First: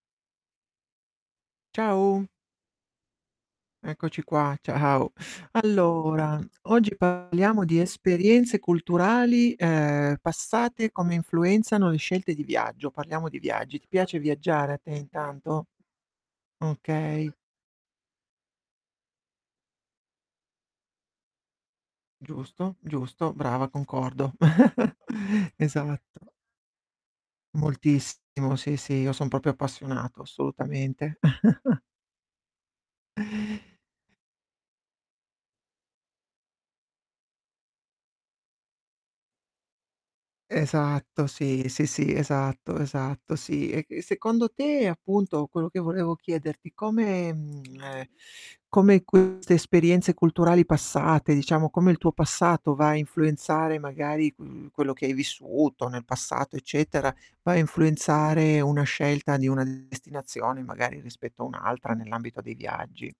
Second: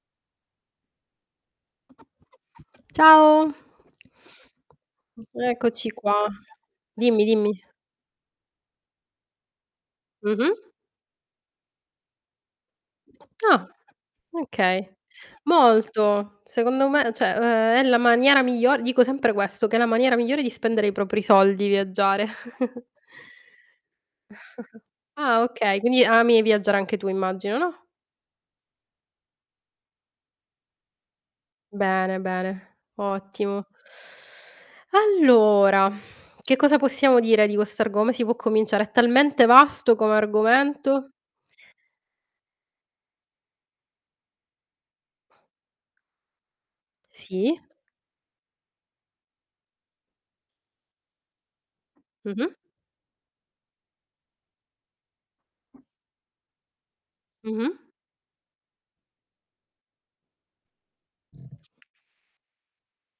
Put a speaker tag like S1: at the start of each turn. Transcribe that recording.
S1: Ciao.
S2: Ciao.
S1: Eccoci qua, ciao.
S2: Eccoci qua.
S1: Allora, oggi
S2: Dimmi, dimmi.
S1: parliamo di esperienze culturali, ehm,
S2: Mh-mh.
S1: passate, come influenzano le scelte di viaggio. Parliamo di
S2: Ah,
S1: viaggi. Ti piace viaggiare a
S2: okay.
S1: te intanto?
S2: Molto. Secondo me
S1: Okay.
S2: cioè, uhm, è la maniera miglior dico sempre questo, che è la maniera migliore di spendere i propri soldi, viaggiare.
S1: Giusto, giusto. Brava, concordo.
S2: Ah okay, quindi
S1: Esatto.
S2: ami viaggiare anche tu immagino, no?
S1: Moltissimo, sì, sì, io son proprio appassionato, assolutamente.
S2: Bene, bene, ottimo. Allora, che cosa possiamo dire di questo argome come si può cominciare, è talmente vasto come argomento.
S1: Esatto, sì, sì, sì, esatto, esatto, sì. E e secondo te, appunto, quello che volevo chiederti, come,
S2: Sì.
S1: mhmm, ehm, come queste esperienze culturali passate, diciamo, come il tuo
S2: Mh-mh.
S1: passato va a influenzare magari, mhmm, quello che hai vissuto nel passato, eccetera, va a
S2: Mh-mh.
S1: influenzare una scelta di una destinazione, magari rispetto a un'altra nell'ambito dei viaggi?